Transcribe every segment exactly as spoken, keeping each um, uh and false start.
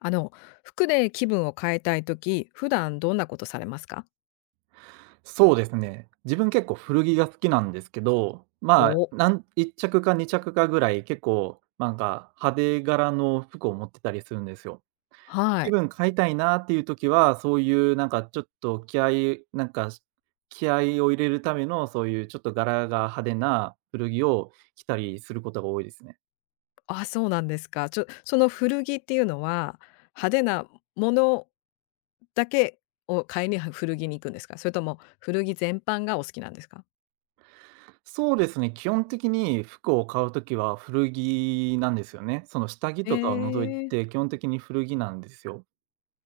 あの、服で気分を変えたいとき普段どんなことされますか？そうですね。自分結構古着が好きなんですけど、まあ、お。なんいっちゃく着かにちゃく着かぐらい結構なんか派手柄の服を持ってたりするんですよ。は気い。分変えたいなっていう時は、そういうなんかちょっと気合いなんかし気合いを入れるための、そういうちょっと柄が派手な古着を着たりすることが多いですね。あ、そうなんですか。ちょその古着っていうのは、派手なものだけを買いには古着に行くんですか？それとも古着全般がお好きなんですか？そうですね、基本的に服を買う時は古着なんですよね。その下着えとかを除いえ、て基本的に古着なんですよ。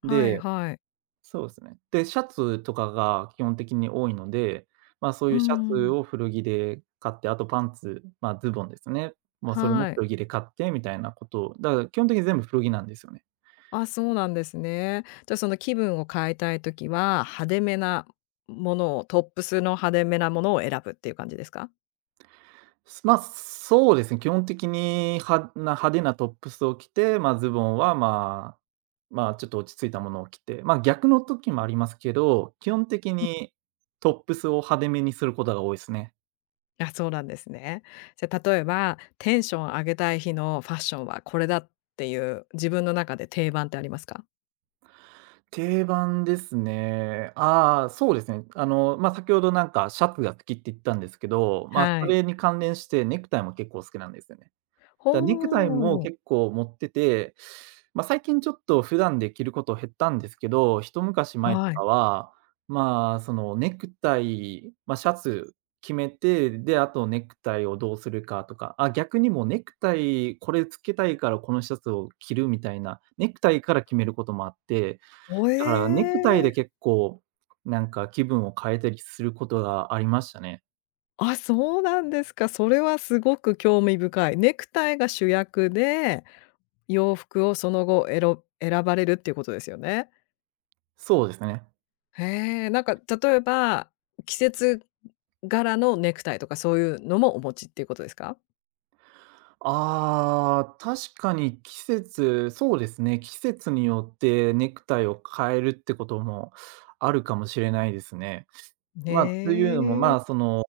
はいではい。そうですね。で、シャツとかが基本的に多いので、まあ、そうういうシャツん、を古着で買って、あとパンツ、まあ、ズボンですね。まあそれもはい。古着で買ってみたいなことを、だから基本的に全部古着なんですよね。あ、そうなんですね。じゃ、その気分を変えたいときは、派手めなものをトップスの派手めなものを選ぶっていう感じですか？すまあ、そうですね、基本的に派な派手なトップスを着て、まあ、ズボンは、まあ、まあ、ちょっと落ち着いたものを着て、まあ、逆の時もありますけど、基本的にトップスを派手めにすることが多いですね。あ、そうなんですね。じゃ、例えば、テンション上げたい日のファッションはこれだっていう、自分の中で定番ってありますか？定番ですね。ああ、そうですね。あの、まあ、先ほどなんかシャツが好きって言ったんですけど、まあ、はそい。れに関連してネクタイも結構好きなんですよね。だ、ネクタイもほう。結構持ってて、まあ、最近ちょっと普段で着ること減ったんですけど、一昔前とはい。かは、まあ、そのネクタイ、まあ、シャツ決めて、で、あとネクタイをどうするかとか、あ、逆にもうネクタイこれつけたいからこのシャツを着るみたいな、ネクタイから決めることもあって、お、だから、ネクタイえでえ。結構、なんか気分を変えたりすることがありましたね。あ、そうなんですか。それはすごく興味深い。ネクタイが主役で、洋服をその後えろ選ばれるっていうことですよね。そうですね。へえ、なんか例えば、季節柄のネクタイとかそういうのもお持ちっていうことですか？ああ、確かに季節そうですね、季節によってネクタイを変えるってこともあるかもしれないですね。へまあ、というのも、まえ。あ、その、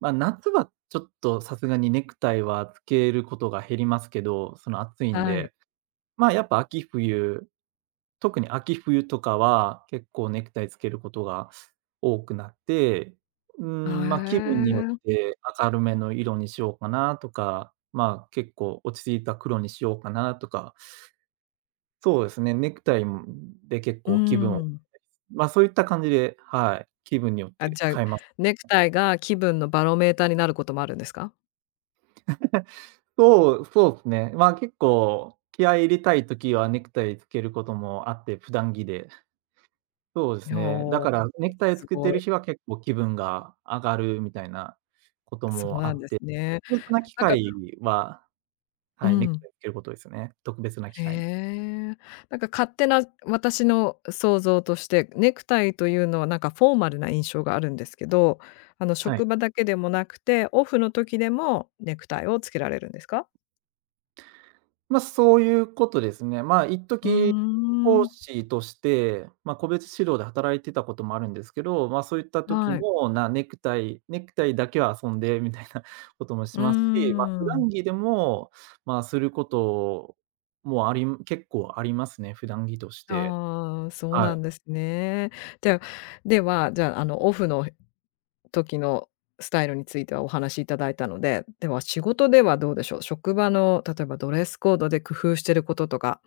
まあ、夏はちょっとさすがにネクタイはつけることが減りますけど、その暑いんはい。で、まあ、やっぱ秋冬特に秋冬とかは、結構ネクタイつけることが多くなって、うーあ、ん、まあ、気分によっへえ。て明るめの色にしようかなとか、まあ、結構落ち着いた黒にしようかなとか、そうですね、ネクタイ、で結う構気分をん。まあ、そういった感じで、はい、気分によっあ、てじゃあ、変えます。ネクタイが気分のバロメーターになることもあるんですか？そう、そうですね。まあ、結構気合い入れたい時はネクタイつけることもあって、普段着でそうですね。だおお、からネクタイをすつけてごるい。日は結構気分が上がるみたいなことそうもあなんっですて、ね。特別な機なんか会は、うはい、ネクん、タイつけることですね。特別な機へ会に。え。なんか勝手な私の想像として、ネクタイというのはなんかフォーマルな印象があるんですけど、あの、は職い。場だけでもなくて、オフの時でもネクタイをつけられるんですか？まあ、そういうことですね。まあ、一うー時、講ん。師として、まあ、個別指導で働いてたこともあるんですけど、まあ、そういった時はい。も、なネクタイネクタイだけは遊んでみたいな こともうしーますし、まあ、普ん。段着でも、まあ、することもあり結構ありますね、普段着として。ああ、そうはない。んですね。じゃあ、では、じゃあ、あの、オフの時のスタイルについてはお話しいただいたので、では仕事ではどうでしょう？職場の例えばドレスコードで工夫してることとか、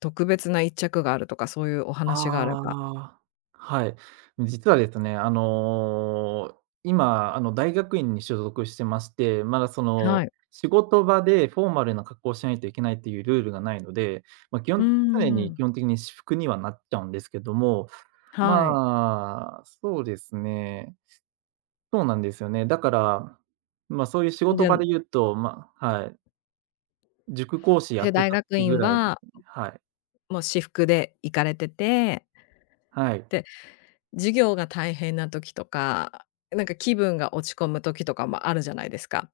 特別な一着があるとか、そういうお話があればああ、はい。実はですね、あの、今、あの、大学院に所属してまして、まだその、はい。仕事場でフォーマルな格好をしないといけないっていうルールがないので、ま、基うー本常にん、基本的に私服にはなっちゃうんですけども、はい。まあ、そうですね、そうなんですよね。だから、ま、そういう仕じ事ゃあ、場で言うと、まはい、塾講師やで、って大た学時ぐ院らいははい、もう私服で行かれてて、はい、で、授業が大変な時とか、なんか気分が落ち込む時とかもあるじゃないですか。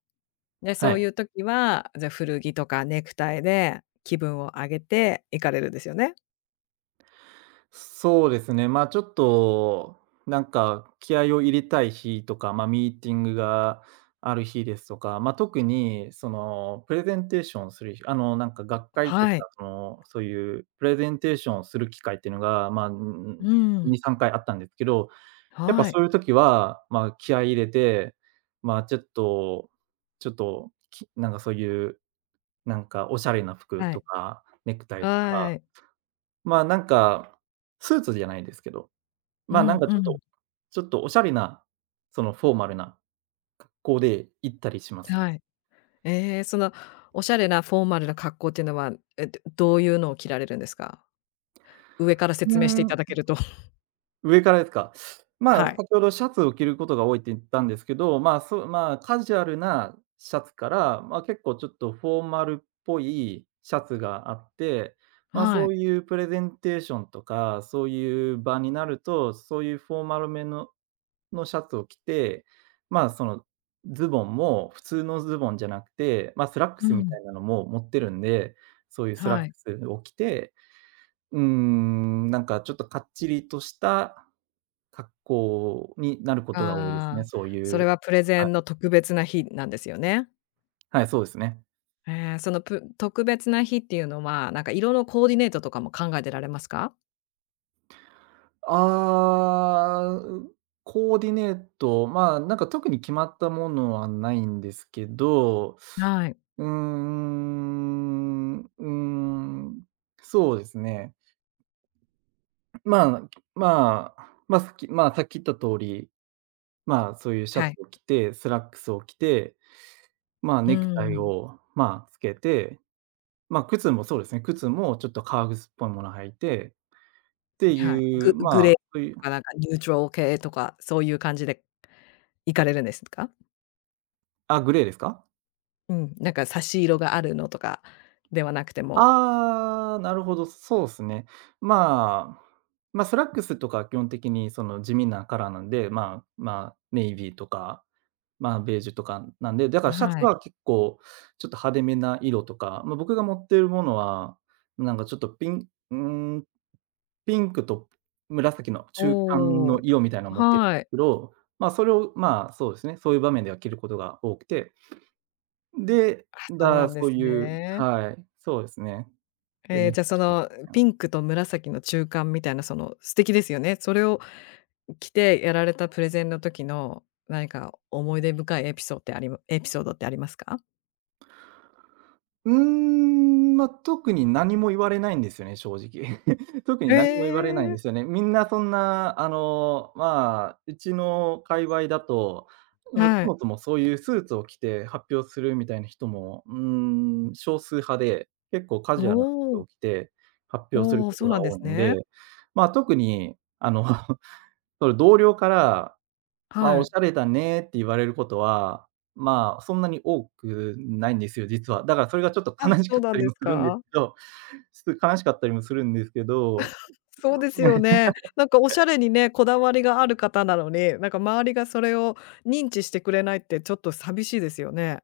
で、はそうい。いう時は、じゃ、古着とかネクタイで気分を上げて行かれるんですよね？そうですね、まあ、ちょっと、なんか、気合を入れたい日とか、まあ、ミーティングがある日ですとか、まあ、特に、その、プレゼンテーションする日、あの、なんか、学会とか、はい。その、そういうプレゼンテーションをする機会っていうのが、まあ、にうさんん、に、さんかいあったんですけど、やっぱはい。そういう時は、まあ、気合い入れて、まあ、ちょっとちょっと、きなんか、そういう、なんか、おしゃれな服はとい。か、ネクタイとはか、い。まあ、なんか、スーツじゃないですけどうま、なんんかちうょっん。とちょっとおしゃれな、そのフォーマルな格好で行ったりしますね。はい。ええ、その、おしゃれなフォーマルな格好っていうのは、え、どどういうのを着られるんですか？上からう説明してーいただけん、ると。上からですか。まはあ、い。先ほどシャツを着ることが多いって言ったんですけど、まあ、そう、まあ、カジュアルなシャツから、まあ、結構ちょっとフォーマルっぽいシャツがあって、まあ、はそい。ういうプレゼンテーションとか、そういう場になると、そういうフォーマルめののシャツを着て、まあ、そのズボンも普通のズボンじゃなくて、ま、スラックうスみたん、いなのも持ってるんで、そういうスラッはクい。スを着て、うーん、なんかちょっとかっちりとした格好になることが多いですね、ああ、そうそいれう、はプレゼはい、ンの特別な日なんですよね。はい、そうですね。ええ、その、ぷ特別な日っていうのは、なんか色のコーディネートとかも考えてられますか？ああ、コーディネート、まあ、なんか特に決まったものはないんですけど、はい。うーん、うーん、そうですね。まあ、まあ、まあ、さっきまあ、さっき言った通り、まあ、そういうシャはツい。を着て、スラックスを着て、まあ、うーネクタイん、を、まあ、つけて、まあ、靴もそうですね、靴もちょっと革靴っぽいもの履いてってはい。いう、ググまレーあ、そういう、とかなんかニュートラル系とか、そういう感じで行かれるんですか？あ、グレーですか？うん、なんか差し色があるのとかではなくてもああ、なるほど、そうですね。まあ、まあ、スラックスとか基本的にその地味なカラーなんで、まあまあ、ネイビーとかまあ、ベージュとかなんで、だからシャツはい。は結構ちょっと派手めな色とか、まあ、僕が持ってるものは、なんかちょっとピンうーん、ピンクと紫の中間おのお、色みたいなの持ってるんではすい。けど、まあ、それを、まあ、そうですね、そういう場面では着ることが多くて、で、あ、そうなだ、んでそうすいうね。はい、そうですね。で、ええ、ネクじゃ、タイそ締めてのみたいピな。ンクと紫の中間みたいな、その素敵ですよね。それを着てやられたプレゼンの時の、何か思い出深いエピソーってありエピソードってありますか？うーん、ま、特に何も言われないんですよね、正直。特にえ何も言われないんえ、ですよね。みんなそんな、あの、まあ、うちの界隈だと、ま、はそい。もそもそういうスーツを着て発表するみたいな人も、うーん、少数派で、結構カジュアルな服おを着て発表するおお、こそとうながんで多すいんで、ね。まあ、特に、あの、その同僚からまあ、はおしい。ゃれだねって言われることは、まあ、そんなに多くないんですよ、実は。だからそれがちょっとあ、悲しそうかっなんたりですもするんですか？けど、ちょっと悲しかったりもするんですけど、そうですよ ね。なんかおしゃれにね、こだわりがある方なのに、なんか周りがそれを認知してくれないってちょっと寂しいですよね。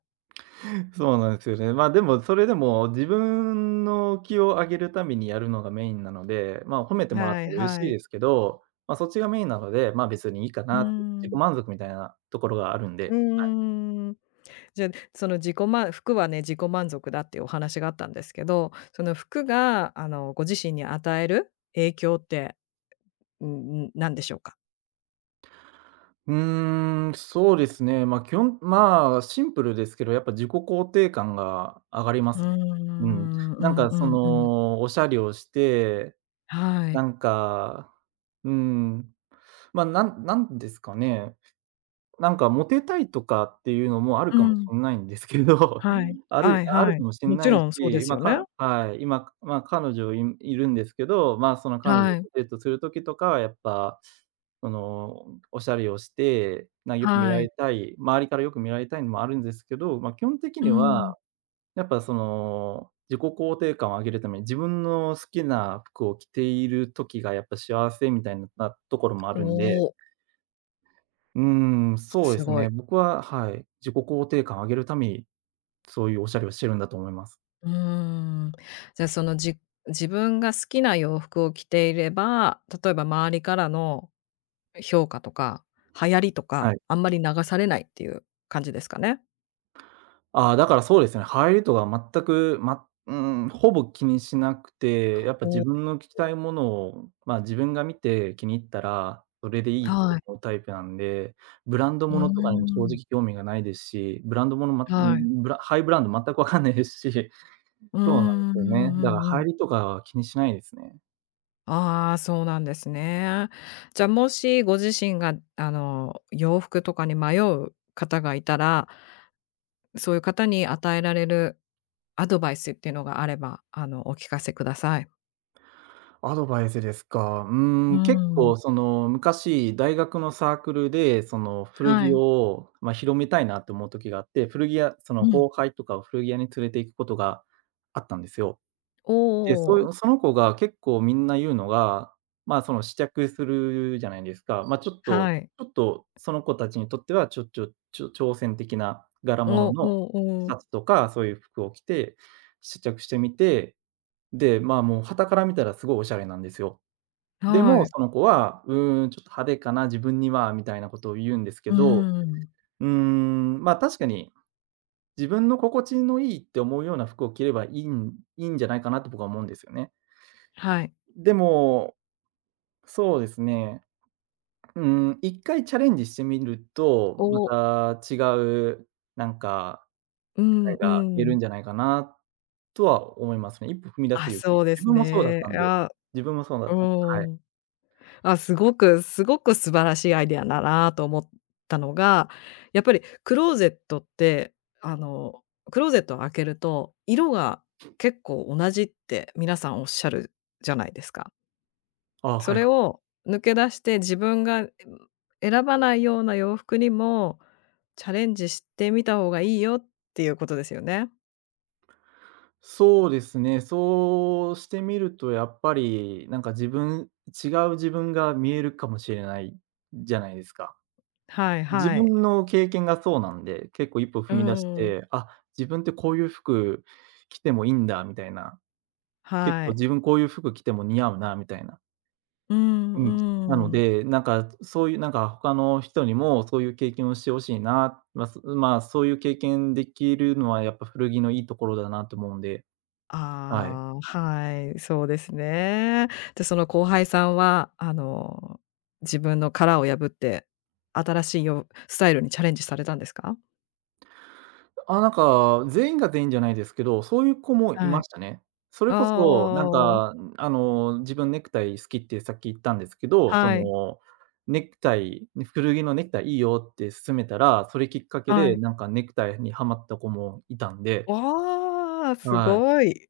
そうなんですよね。まあ、でもそれでも自分の気を上げるためにやるのがメインなので、まあ、褒めてもらっはいたら嬉しはいい。ですけど、まあ、そっちがメインなので、まあ、別にいいかうーなって、自己ん。満足みたいなところがあるんうで。んん。じゃ、その自己ま服はね、自己満足だっていうお話があったんですけど、その服があの、ご自身に与える影響って、うんうん、何でしょうか？うーん、そうですね。まあ、基本まあ、シンプルですけど、やっぱ自己肯定感が上がりまうーすね。ん、うん。うなんんかうそんうん。の、おしゃれをして、はい。なんか、うん、まあ、なんなんですかね。なんかモテたいとかっていうのもあるうかもん。しんないんですけど、はい。あはるいあるはい。かもしもんちないろんそうでし、すま、よね。かはい、今、ま、彼女いいるんですけど、ま、その彼女とはい、デートする時とかはやっぱ、その、おしゃれをして、なよく見はられい。たい、周りからよく見られたいのもあるんですけど、ま、基本的うにん。は、やっぱその、自己肯定感を上げるために自分の好きな服を着ている時がやっぱ幸せみたいななところもあおるんでお、うーん、そうですすごい。ね。僕は、はい、自己肯定感を上げるために、そういうおしゃれをしてるんだと思います。うーん。じゃ、その、じ自分が好きな洋服を着ていれば、例えば周りからの評価とか、流行りとはか、い。あんまり流されないっていう感じですかね？ああ、だからそうですね、流行りとか全く、まうーん、ほぼ気にしなくて、やっぱお自お。分の聞きたいものを、ま、自分が見て気に入ったら、それでいいっはてい。思うタイプなんで、ブランドうもーのとかにも正ん。直興味がないですし、ブランドもの、まうーはい。ん、ブラハイブランド全くわかんないですし、うーそうなんでんうすよね。だかんうんうら流ん。行りとかは気にしないですね。ああ、そうなんですね。じゃあ、もしご自身が、あの、洋服とかに迷う方がいたら、そういう方に与えられるアドバイスっていうのがあれば、あの、お聞かせください。アドバイスですか。うーうーん、結ん、構その昔、大学のサークルで、その古は着い。を、まあ、広めたいなって思う時があって、古着屋そうの後ん。輩とかを古着屋に連れて行くことがあったんですよ。おで、そうお、いうその子が結構みんな言うのが、まあ、その試着するじゃないですか。まあ、ちょっとはい。ちょっとその子たちにとっては、ちょちょちょ挑戦的な柄物おのおシお、ャツとか、そういう服を着て、試着してみて、で、まあ、もう傍から見たらすごいおしゃれなんですよ。ではも、い。その子は、うーん、ちょっと派手かな、自分には、みたいなことを言うんですうけーど、ん、うーん、ま、確かに、自分の心地のいいって思うような服を着ればいいんいいんじゃないかなって僕は思うんですよね。はい。でも、そうですね、うーん、一回チャレンジしてみると、まおた違う、なんか、う世ん界うが見えるん。んじゃないかなとは思いますね。一歩踏み出あ、す勇そ気。うで自す分もそうだっね。たんであ、自分もそうだうったんで、はい。ん。あ、すごくすごく素晴らしいアイデアだなと思ったのが、やっぱりクローゼットって、あの、クローゼットを開けると、色が結構同じって皆さんおっしゃるじゃないですか。あ、そはいれはい。を抜け出して自分が、ん、選ばないような洋服にもチャレンジしてみた方がいいよっていうことですよね。そうですね。そうしてみるとやっぱり、なんか自分違う自分が見えるかもしれないじゃないですか。はい自はい。分の経験がそうなんで、結構一歩う踏み出しん。て、あ、自分ってこういう服着てもいいんだみたいな、結は構い。自分こういう服着ても似合うなみたいな。うんうん。なのうん。で、なんかそういうなんか他の人にもそういう経験をしてほしいな、まあ、そま、そういう経験できるのはやっぱ古着のいいところだなと思うんで、はい。ああ、はい、そうですね。で、その後輩さんは、あの、自分の殻を破って、新しいよスタイルにチャレンジされたんですか？あ、なんか、全員が全員じゃないですけど、そういう子もいはまい。したね。それこあそ、なんあ、か、あの、自分ネクタイ好きってさっき言ったんですけど、そはい、の、ネクタイね古着のネクタイいいよって勧めたら、それきっかけはで、い。なんかネクタイにはまった子もいたんで、わあ、すはい、ごい。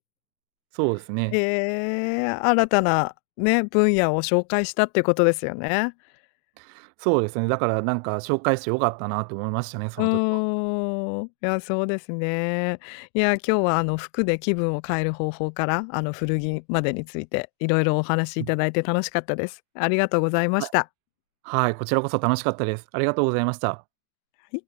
そうですね。ええ、新たなね、分野を紹介したっていうことですよね。そうですね、だからなんか紹介してよかったなと思いましたね、うその時は。ーん。いや、そうですね。いや、今日はあの服で気分を変える方法から、あの古着までについて、いろいろお話しういたん、だいて楽しかったです。ありがとうございまはしい。た。はい、こちらこそ楽しかったです。ありがとうございました。はい。